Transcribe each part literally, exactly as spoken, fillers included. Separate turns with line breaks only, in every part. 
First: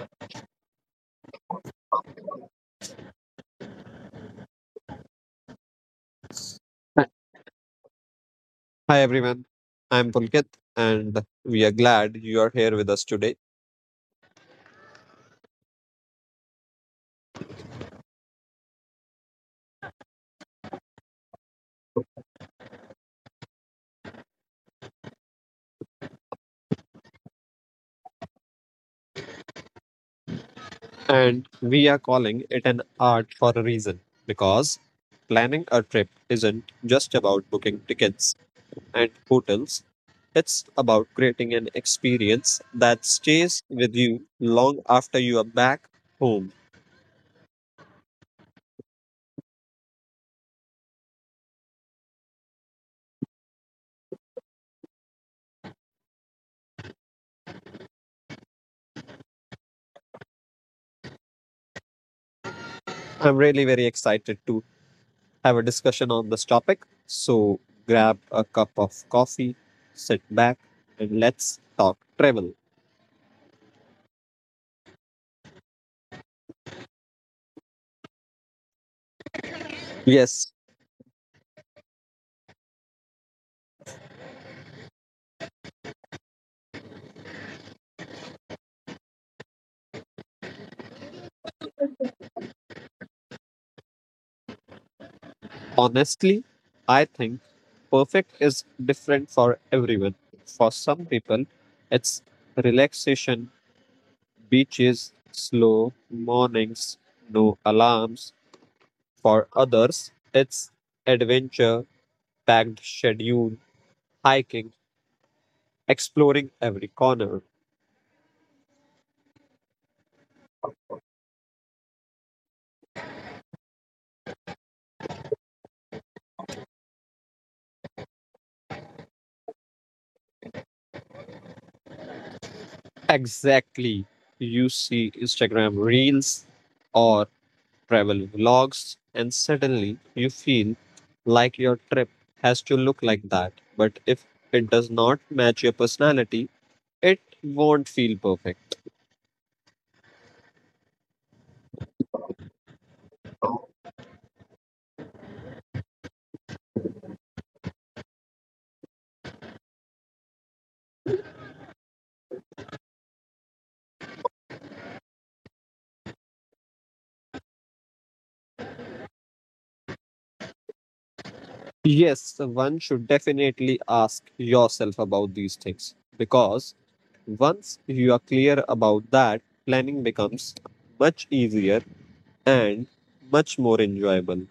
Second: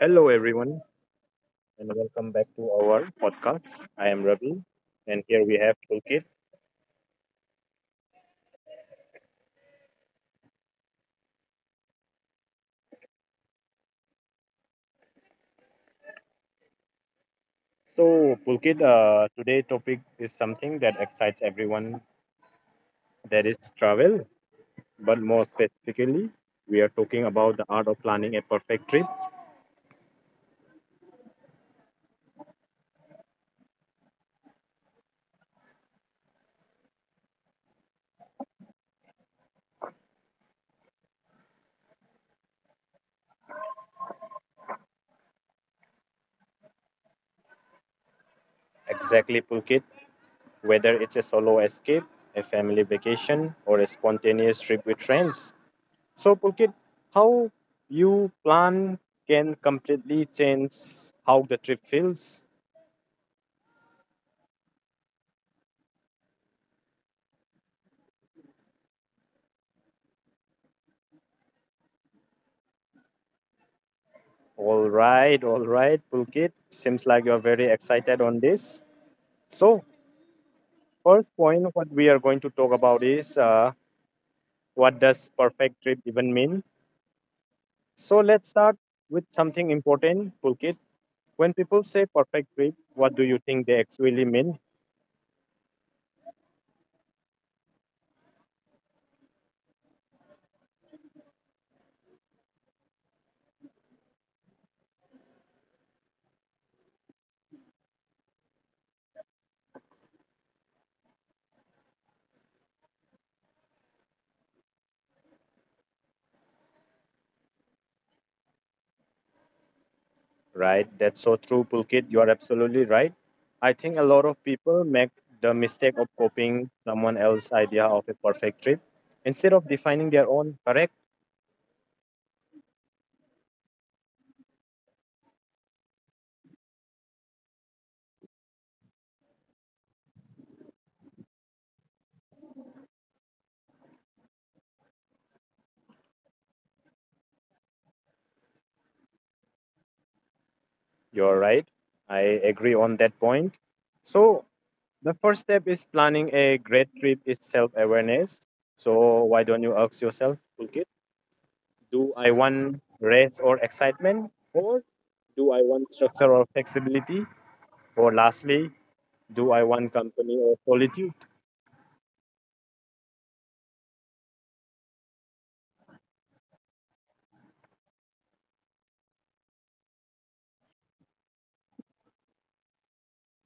Hello, everyone, and welcome back to our podcast. I am Ravi, and here we have Pulkit.
Hi everyone, I'm Pulkit and we are glad you are here with us today.
So, Pulkit, uh, today topic is something that excites everyone. That is travel, but more specifically, we are talking about the art of planning a perfect trip.
And we are calling it an art for a reason because planning a trip isn't just about booking tickets and hotels, it's about creating an experience that stays with you long after you are back home.
Exactly, Pulkit. Whether it's a solo escape, a family vacation, or a spontaneous trip with friends. So, Pulkit, how you plan can completely change how the trip feels.
I'm really very excited to have a discussion on this topic. So grab a cup of coffee, sit back, and let's talk travel.
All right, all right, Pulkit. Seems like you're very excited on this. So,
Yes,
first point, what we are going to talk about is uh, what does perfect trip even mean? So, let's start with something important, Pulkit. When people say perfect trip, what do you think they actually mean?
honestly, I think perfect is different for everyone. For some people, it's relaxation, beaches, slow mornings, no alarms. For others, it's adventure, packed schedule, hiking, exploring every corner.
Right, that's so true, Pulkit. You are absolutely right. I think a lot of people make the mistake of copying someone else's idea of a perfect trip instead of defining their own, correct?
Exactly. You see Instagram reels or travel vlogs, and suddenly you feel like your trip has to look like that. But if it does not match your personality, it won't feel perfect.
You're right. I agree on that point. So, the first step is planning a great trip is self awareness. So, why don't you ask yourself, Pulkit, do I want rest or excitement? Or do I want structure or flexibility? Or lastly, do I want company or solitude?
Yes, one should definitely ask yourself about these things because once you are clear about that, planning becomes much easier and much more enjoyable.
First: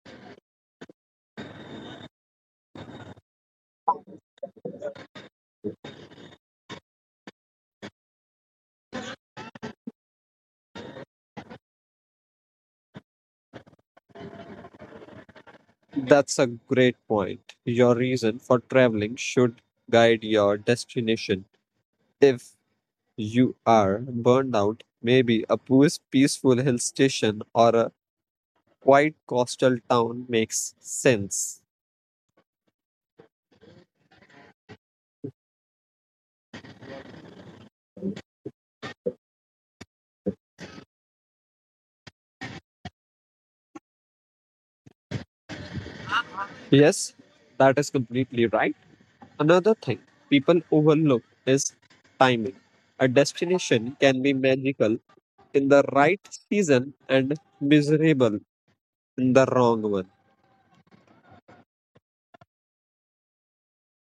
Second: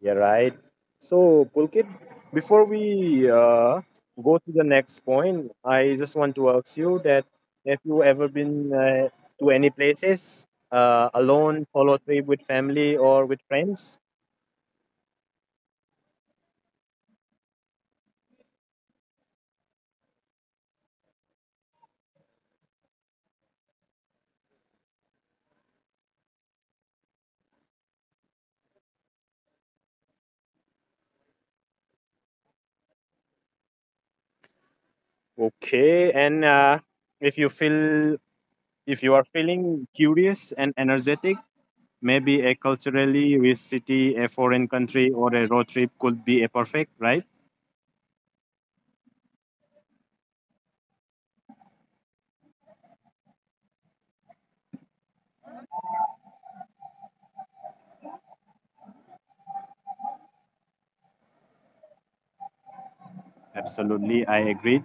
Yeah, right. So, Pulkit, before we uh, go to the next point, I just want to ask you that have you ever been uh, to any places uh, alone, solo trip with family or with friends?
That's a great point. Your reason for traveling should guide your destination. If you are burned out, maybe a peace- peaceful hill station or a quiet coastal town makes sense.
Okay, and uh, if you feel if you are feeling curious and energetic, maybe a culturally rich city, a foreign country, or a road trip could be a perfect, right?
Yes, that is completely right. Another thing people overlook is timing. A destination can be magical in the right season and miserable in the wrong one.
Absolutely, I agree.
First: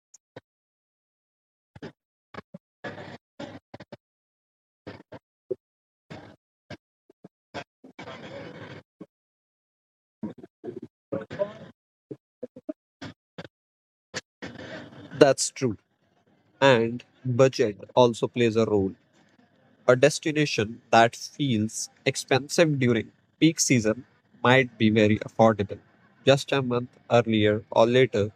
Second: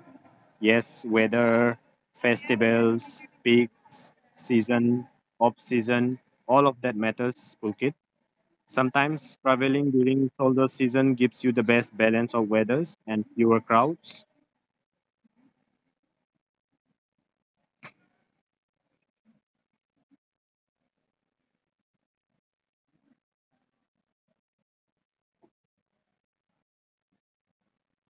Yes, weather, festivals, peaks, season, off season, all of that matters, Phuket. Sometimes traveling during shoulder season gives you the best balance of weathers and fewer crowds.
That's true. And budget also plays a role. A destination that feels expensive during peak season might be very affordable just a month earlier or later.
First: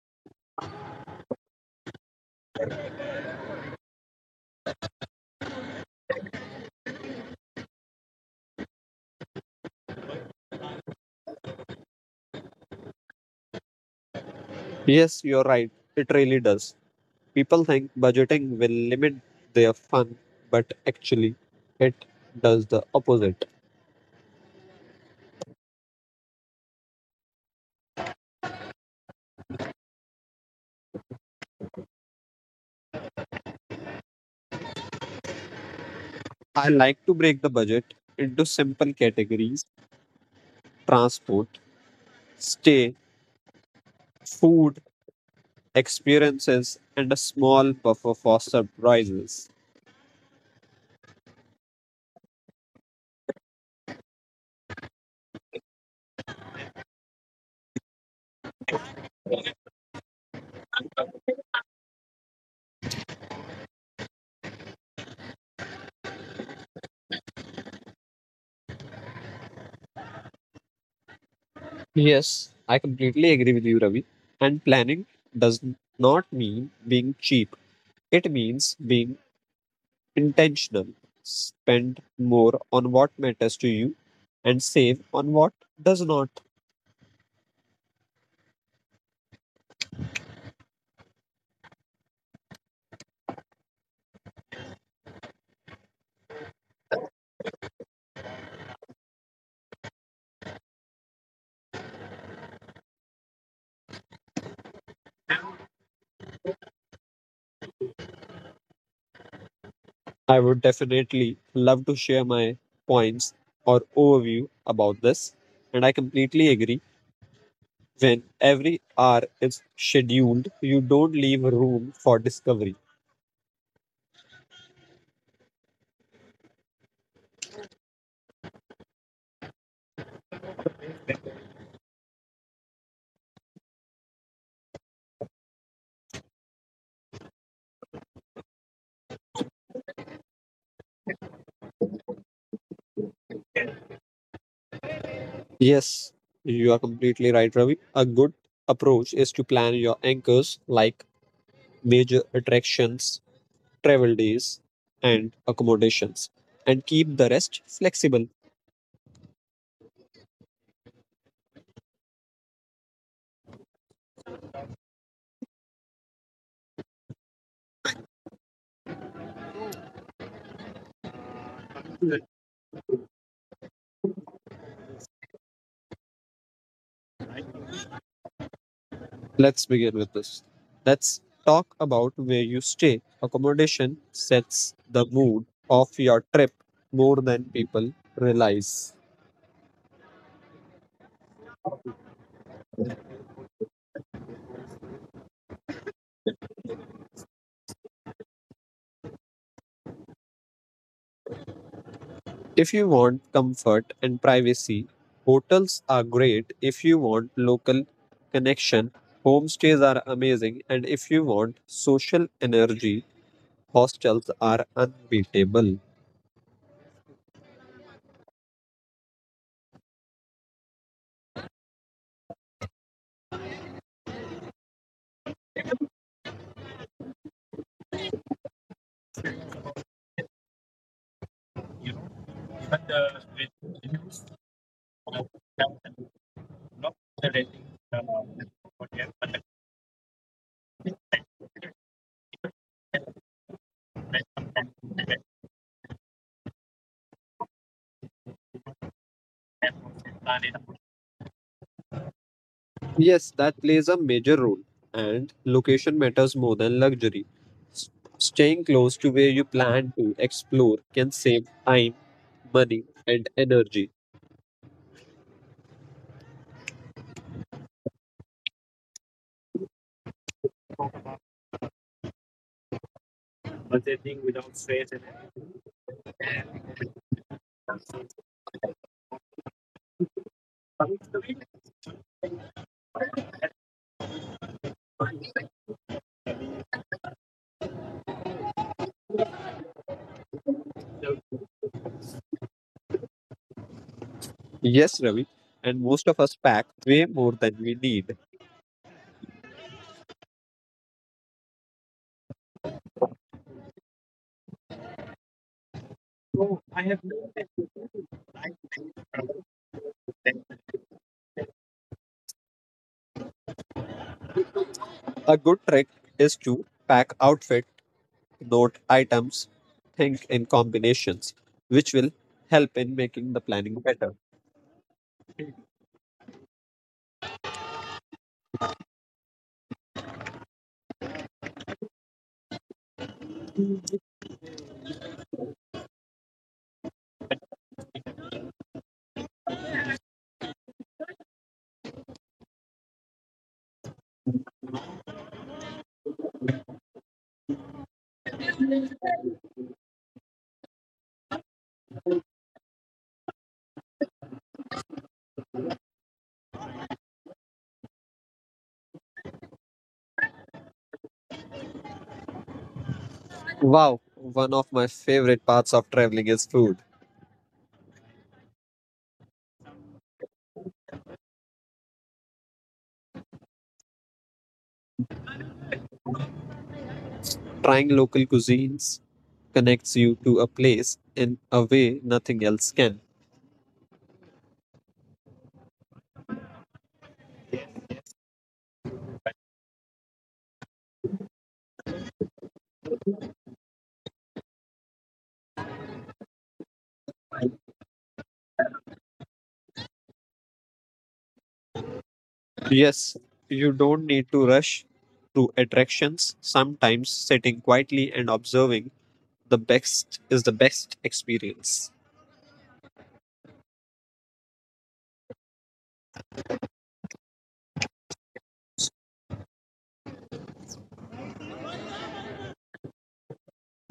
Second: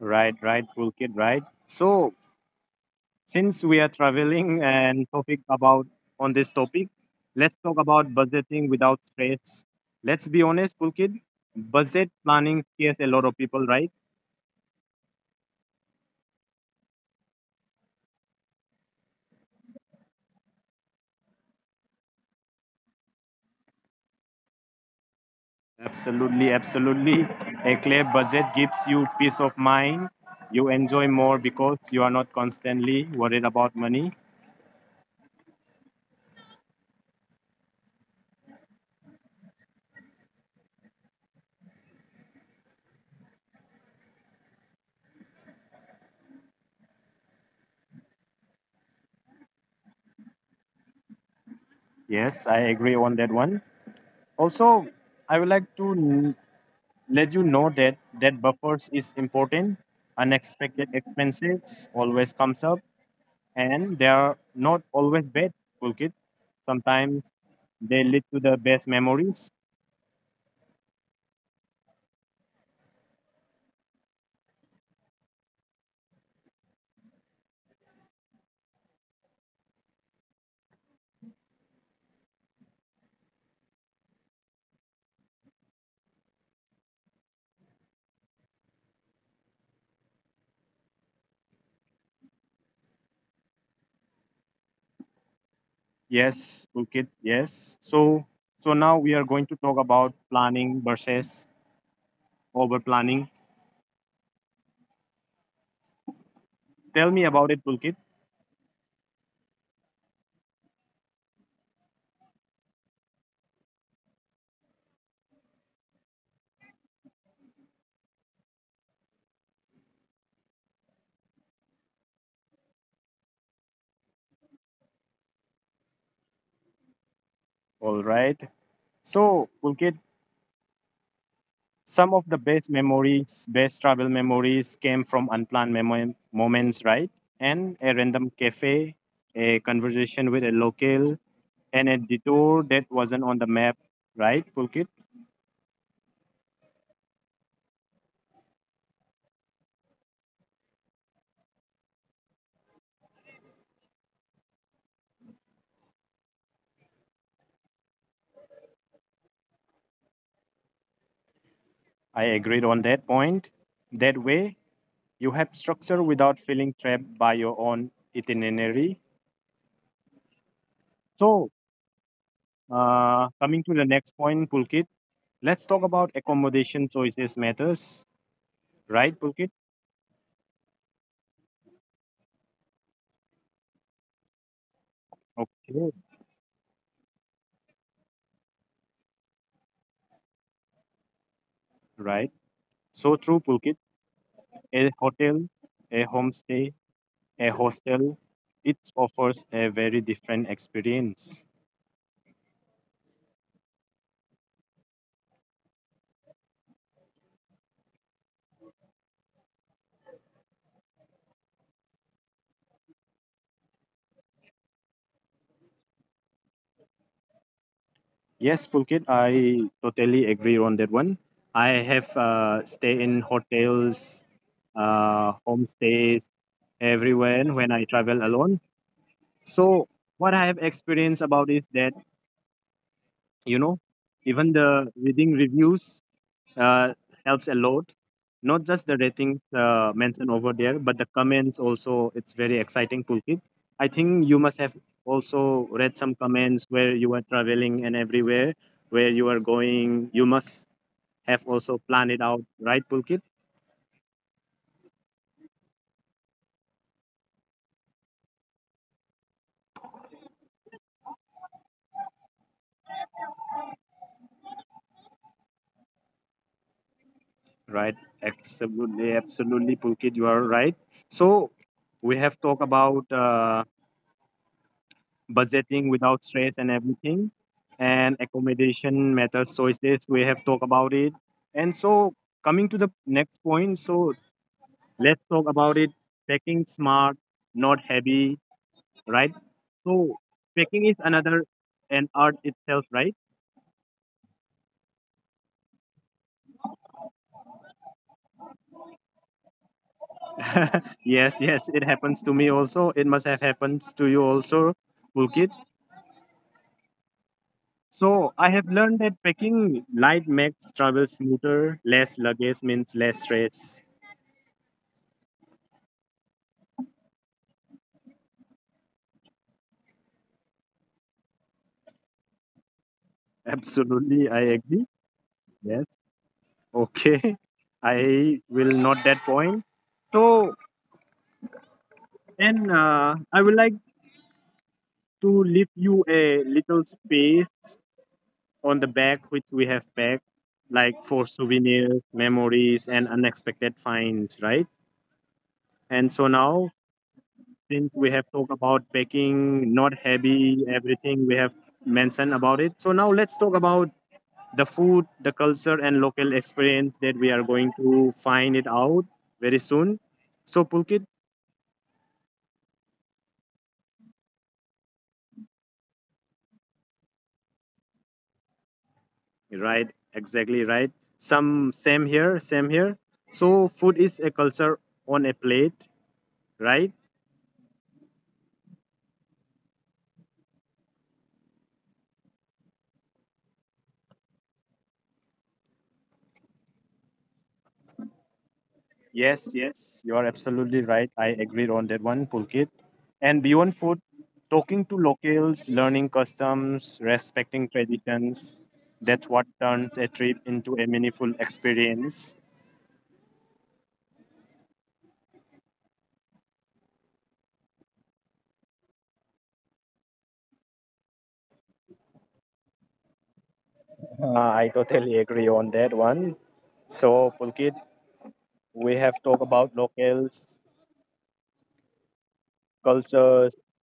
Right, right, Phuket, right. So, since we are traveling and topic about on this topic, let's talk about budgeting without stress. Let's be honest, Phuket. Budget planning scares a lot of people, right?
Yes, you're right. It really does. People think budgeting will limit their fun, but actually, it does the opposite.
Absolutely, absolutely. A clear budget gives you peace of mind. You enjoy more because you are not constantly worried about money.
I like to break the budget into simple categories: transport, stay, food, experiences, and a small buffer for surprises.
Yes, I agree on that one. Also, I would like to n- let you know that that buffers is important. Unexpected expenses always comes up, and they are not always bad, Pulkit. Sometimes they lead to the best memories.
Yes, I completely agree with you, Ravi. And planning does not mean being cheap, it means being intentional. Spend more on what matters to you and save on what does not.
Yes, Pulkit. Yes. So, so now we are going to talk about planning versus over planning. Tell me about it, Pulkit.
I would definitely love to share my points or overview about this. And I completely agree. When every hour is scheduled, you don't leave room for discovery.
All right. So, Pulkit, some of the best memories, best travel memories came from unplanned memo- moments, right? And a random cafe, a conversation with a local, and a detour that wasn't on the map, right, Pulkit?
Yes, you are completely right, Ravi. A good approach is to plan your anchors like major attractions, travel days, and accommodations, and keep the rest flexible.
I agreed on that point. That way, you have structure without feeling trapped by your own itinerary. So, uh, coming to the next point, Pulkit, let's talk about accommodation choices matters, right,
Let's
Pulkit?
begin with this. Let's talk about where you stay. Accommodation sets the mood of
Okay,
your trip more than people realize.
right. So true, Pulkit. A hotel, a homestay, a hostel, it offers a very different experience.
If you want comfort and privacy, hotels are great. If you want local connection, homestays are amazing. And if you want social energy, hostels are unbeatable.
Yes, Pulkit, I totally agree on that one. I have uh, stay in hotels, uh, homestays everywhere when I travel alone. So what I have experienced about is that you know even the reading reviews uh, helps a lot, not just the ratings uh, mentioned over there, but the comments also, it's very exciting toolkit. I think you must have also read some comments where you are traveling and everywhere where you are going you must have also planned it out, right, Pulkit?
Yes, that plays a major role. And location matters more than luxury. S- Staying close to where you plan to explore can save time, money, and energy.
Right, absolutely, absolutely, Pulkit. You are right. So we have talked about uh, budgeting without stress and everything, and accommodation matters choices we have talked about it. And so, coming to the next point, so let's talk about it, packing smart, not heavy, right? So packing is another an art itself, right?
Yes, Ravi. And most of us pack way more than we need.
Yes, yes, it happens to me also, it must have happened to you also, Pulkit. So I have learned that packing light makes travel smoother, less luggage means less stress.
A good trick is to pack outfit, note items, think in combinations, which will help in making the planning better.
Absolutely, I agree. Yes. Okay. I will note that point. So, and uh, I would like to leave you a little space on the bag which we have packed, like for souvenirs, memories, and unexpected finds, right? And so now, since we have talked about packing, not heavy, everything we have mentioned about it. So now let's talk about the food, the culture, and local experience that we are going to find it out very soon. So, Pulkit,
Wow, one of my favorite parts of traveling is food.
right, exactly right. Some same here, same here. So, food is a culture on a plate, right?
Trying local cuisines connects you to a place in a way nothing else can.
Yes, yes, you are absolutely right. I agree on that one, Pulkit. And beyond food, talking to locals, learning customs, respecting traditions, that's what turns a trip into a meaningful experience.
Yes, you don't need to rush through attractions. Sometimes sitting quietly and observing the best is the best experience.
Uh, I totally agree on that one. So, Pulkit, we have talked about locals, cultures,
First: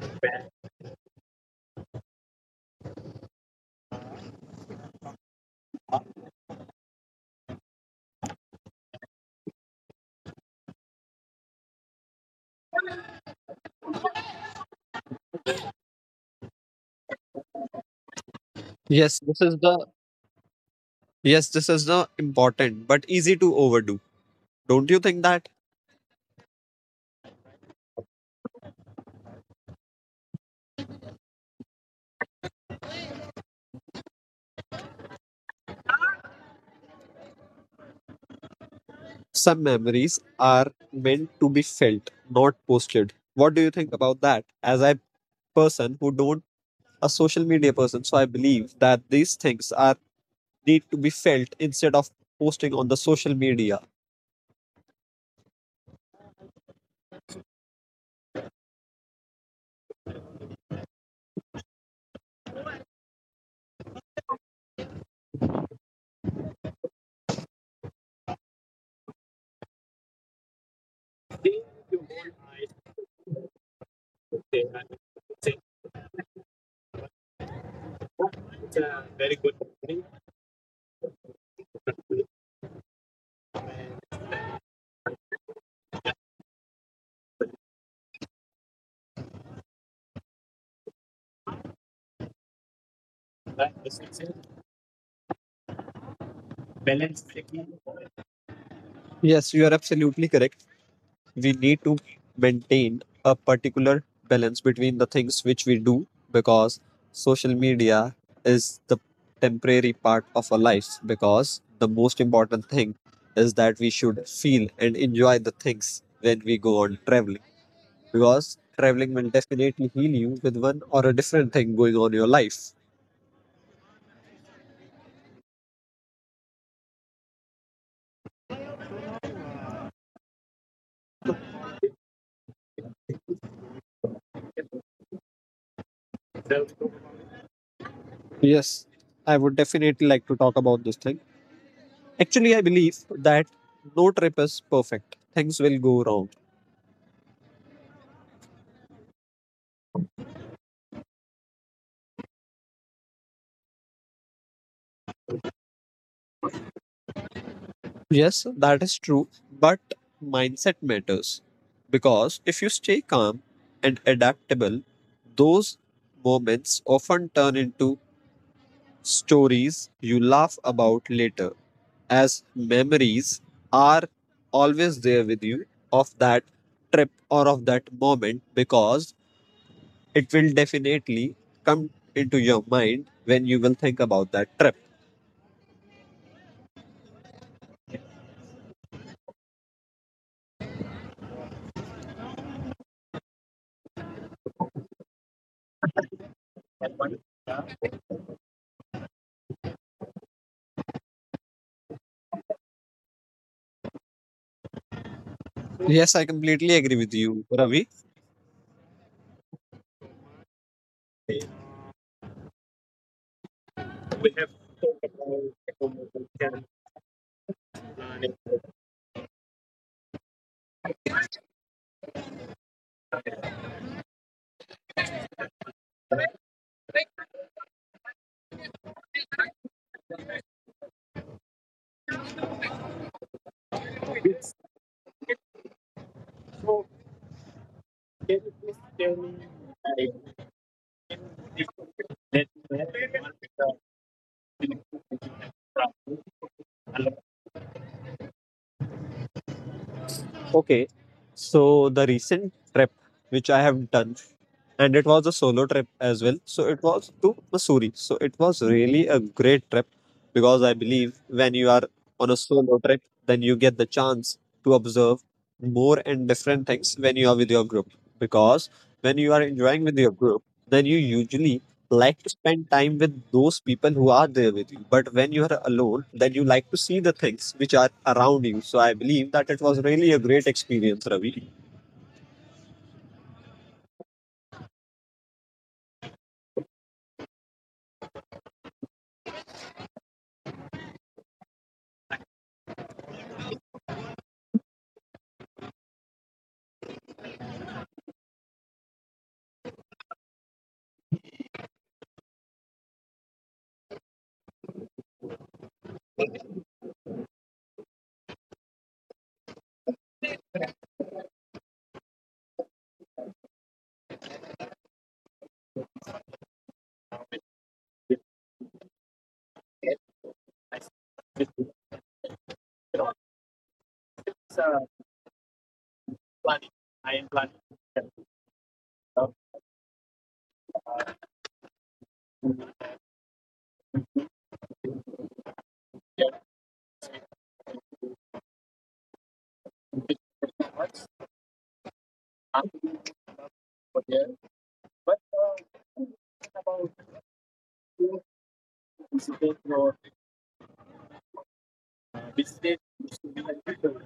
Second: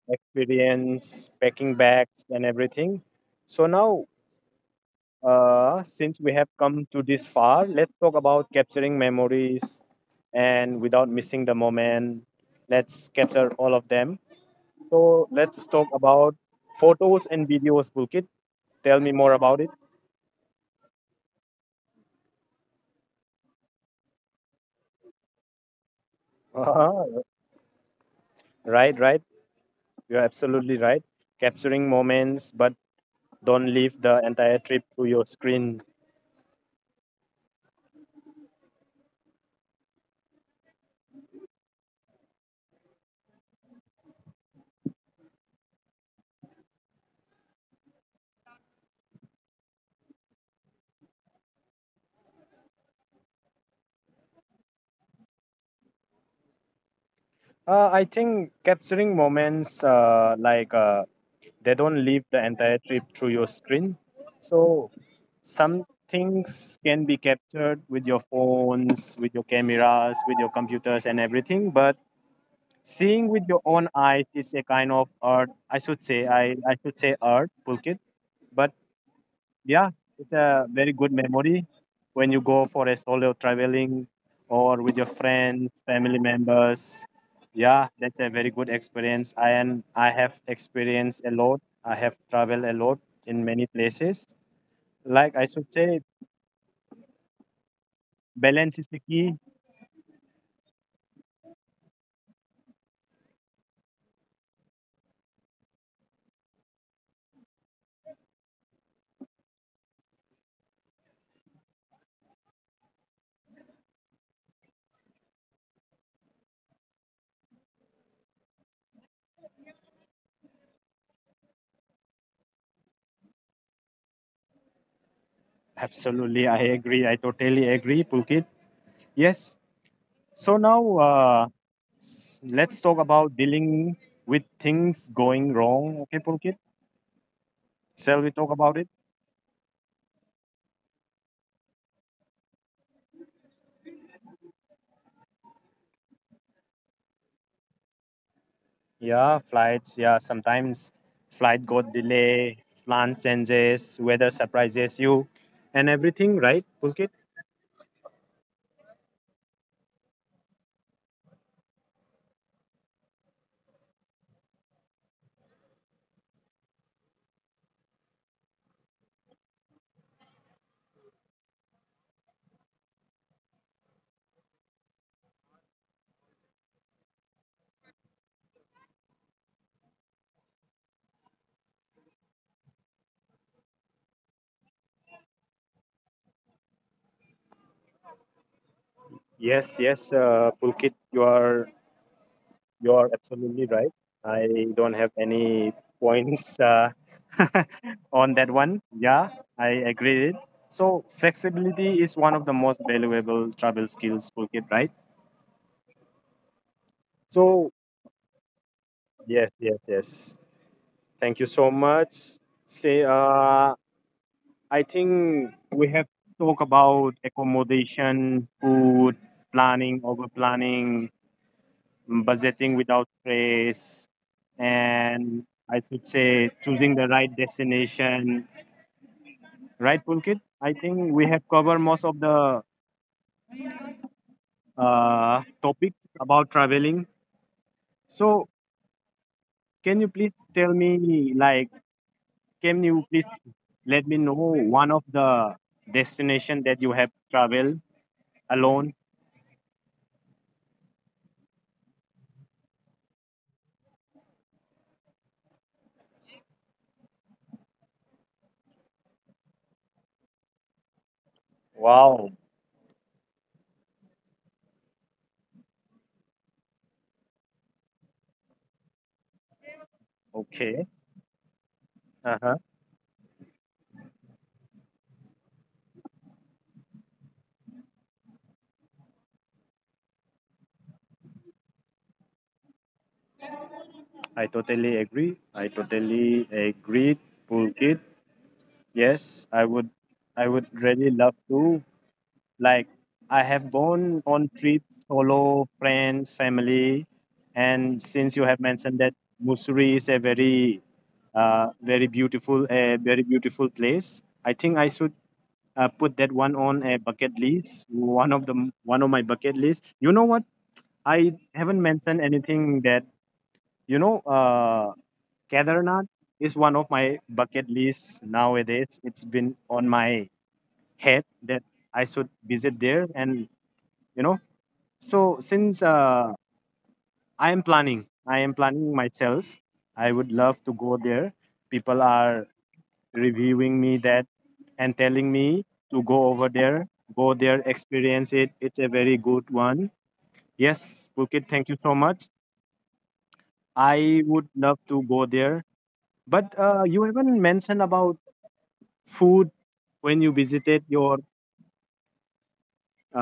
experience, packing bags, and everything. So, now, uh, since we have come to this far, let's talk about capturing memories and without missing the moment. Let's capture all of them. So, let's talk about photos and videos, Pulkit.
Yes,
Tell
this
me
is
more
the
about it.
Yes, this is not important, but easy to overdo. Don't you think that?
Right, right. You're absolutely right. Capturing moments, but don't leave the entire trip through your screen.
Some memories are meant to be felt, not posted. What do you think about that? As a person who don't a social media person, so I believe that these things are need to be felt instead of posting on the social media.
Uh, I think capturing moments uh, like uh, they don't leave the entire trip through your screen. So some things can be captured with your phones, with your cameras, with your computers, and everything. But seeing with your own eyes is a kind of art. I should say, I, I should say art, Pulkit. But yeah, it's a very good memory when you go for a solo traveling or with your friends, family members. Yeah, that's a very good experience. I and I have experienced a lot. I have traveled a lot in many places. Like I should say, balance is the key.
Yes, you are absolutely correct. We need to maintain a particular balance between the things which we do because social media is the temporary part of our lives because the most important thing is that we should feel and enjoy the things when we go on traveling because traveling will definitely heal you with one or a different thing going on in your life.
Absolutely, I agree. I totally agree, Pukit. Yes. So now uh, s- let's talk about dealing with things going wrong. Okay, Pukit. Shall we talk about it?
Yes, I would definitely like to talk about this thing. Actually, I believe that no trip is perfect, things will go wrong.
Yeah, flights. Yeah, sometimes flight got delay, plan changes, weather surprises you, and everything. Right, Pulkit?
Yes, that is true, but mindset matters because if you stay calm and adaptable, those moments often turn into stories you laugh about later, as memories are always there with you of that trip or of that moment because it will definitely come into your mind when you will think about that trip.
Yes, yes, uh, Pulkit. You are you are absolutely right. I don't have any points uh, on that one. Yeah, I agree. It. So flexibility is one of the most valuable travel skills, Pulkit. Right.
Yes, I completely agree with you,
So
Ravi.
yes, yes, yes. Thank you so much. Say, uh, I think we have to talk about accommodation, food, planning, over planning, budgeting without stress, and I should say choosing the right destination. Right, Pulkit? I think we have covered most of the uh, topics about traveling. So, can you please tell me, like, can you please let me know one of the destination that you have traveled alone?
Okay, so the recent trip which I have done and it was a solo trip as well. So it was to Missouri. So it was really a great trip because I believe when you are on a
Wow.
solo trip, then you get the chance to observe more and different things when you are with your group. Because when you are enjoying with your group, then you
Okay.
usually like to
Uh
spend
huh.
time with those people who are there with you. But when you are alone, then you like to see the things which are around you. So I believe that it was really a great experience, Ravi.
I totally agree. I totally agree, Pulkit. Yes, I would. I would really love to. Like, I have gone on trips solo, friends, family, and since you have mentioned that Mussoorie is a very, uh, very beautiful, a very beautiful place, I think I should uh, put that one on a bucket list. One of the one of my bucket list. You know what? I haven't mentioned anything that you know. Uh, Kedarnath is one of my bucket lists nowadays. It's been on my head that I should visit there, and you know, so since uh, I am planning, I am planning myself. I would love to go there. People are reviewing me that and telling me to go over there, go there, experience it. It's a very good one. Yes, Phuket, thank you so much. I would love to go there. But uh, you haven't mentioned about food when you visited your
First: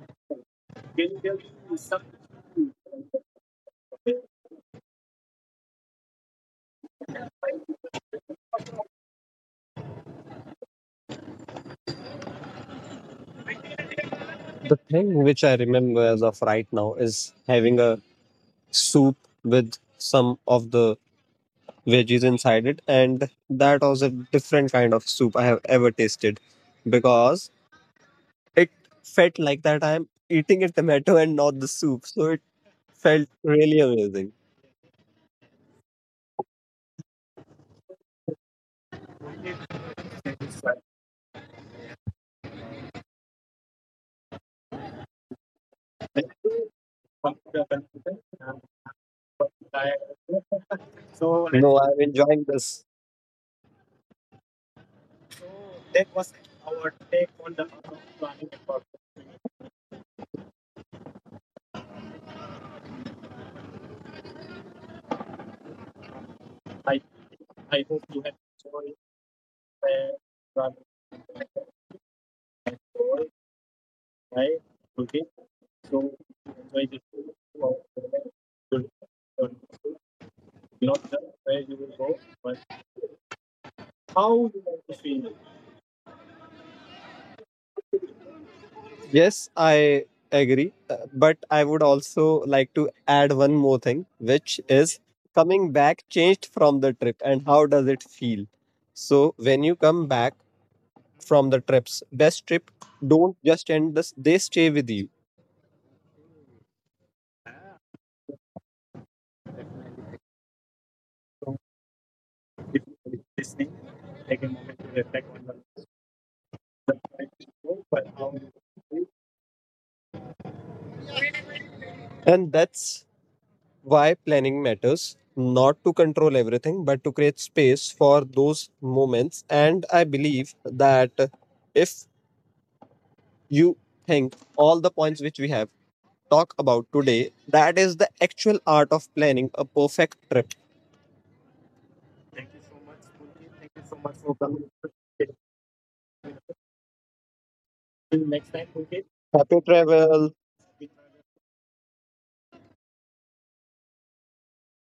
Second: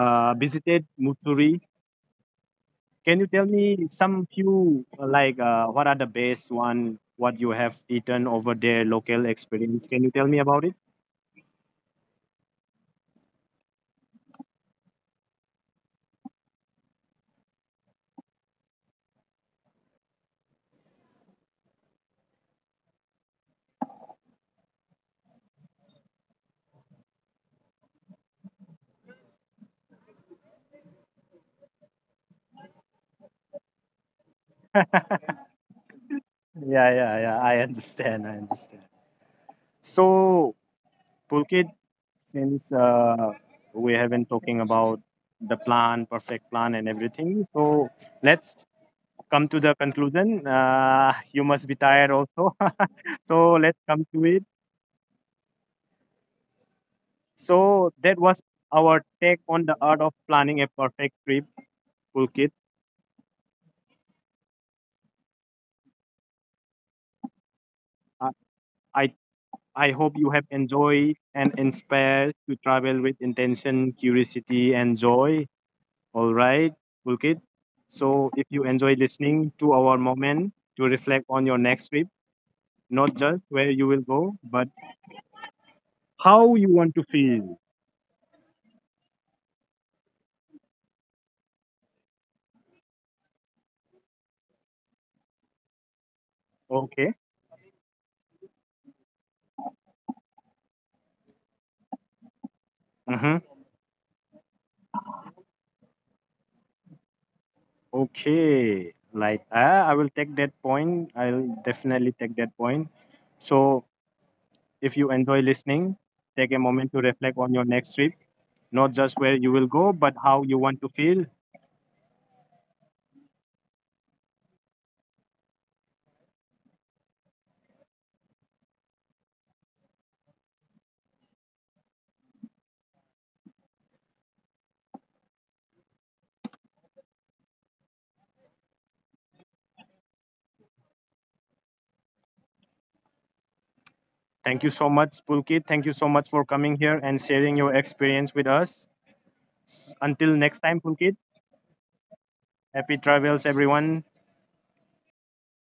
uh, visited Mussoorie. Can you tell me some few uh, like uh, what are the best one? What you have eaten over there? Local experience? Can you tell me about it?
The thing which I remember as of right now is having a soup with some of the veggies inside it, and that was a different kind of soup I have ever tasted because it felt like that I'm eating a tomato and not the soup, so it felt really amazing.
Yeah, yeah, yeah. I understand. I understand. So, Pulkit, since uh, we have been talking about the plan, perfect plan, and everything, so let's come to the conclusion. Uh, you must be
No, I'm
tired
enjoying
also,
this.
so let's come to it. So that was our take on the art of planning a perfect trip, Pulkit. I, I I hope you have enjoyed and inspired to travel with intention, curiosity, and joy. All right, Pulkit. So if you enjoy listening to our moment to reflect on your next trip, not just where you will go, but how you want to feel.
Yes, I agree. Uh, But I would also like to add one more thing, which is coming back changed
Okay.
from the trip and how does it feel? So, when you come back from the trips, best trip
Mm-hmm.
don't just end this, they stay with you.
Okay. Like ah, I will take that point. I'll definitely take that point. So if you enjoy listening, take a moment to reflect on your next trip, not just where you will go, but how you want to feel.
And that's why planning matters, not to control everything, but to create space for those moments. And I believe that if you think all the points which we have, talk about today, that is the actual art of planning a perfect trip.
Thank you so much, Pulkit. Thank you so much for coming here and sharing your experience with us.
Happy travel.
Until next time, Pulkit, happy travels, everyone.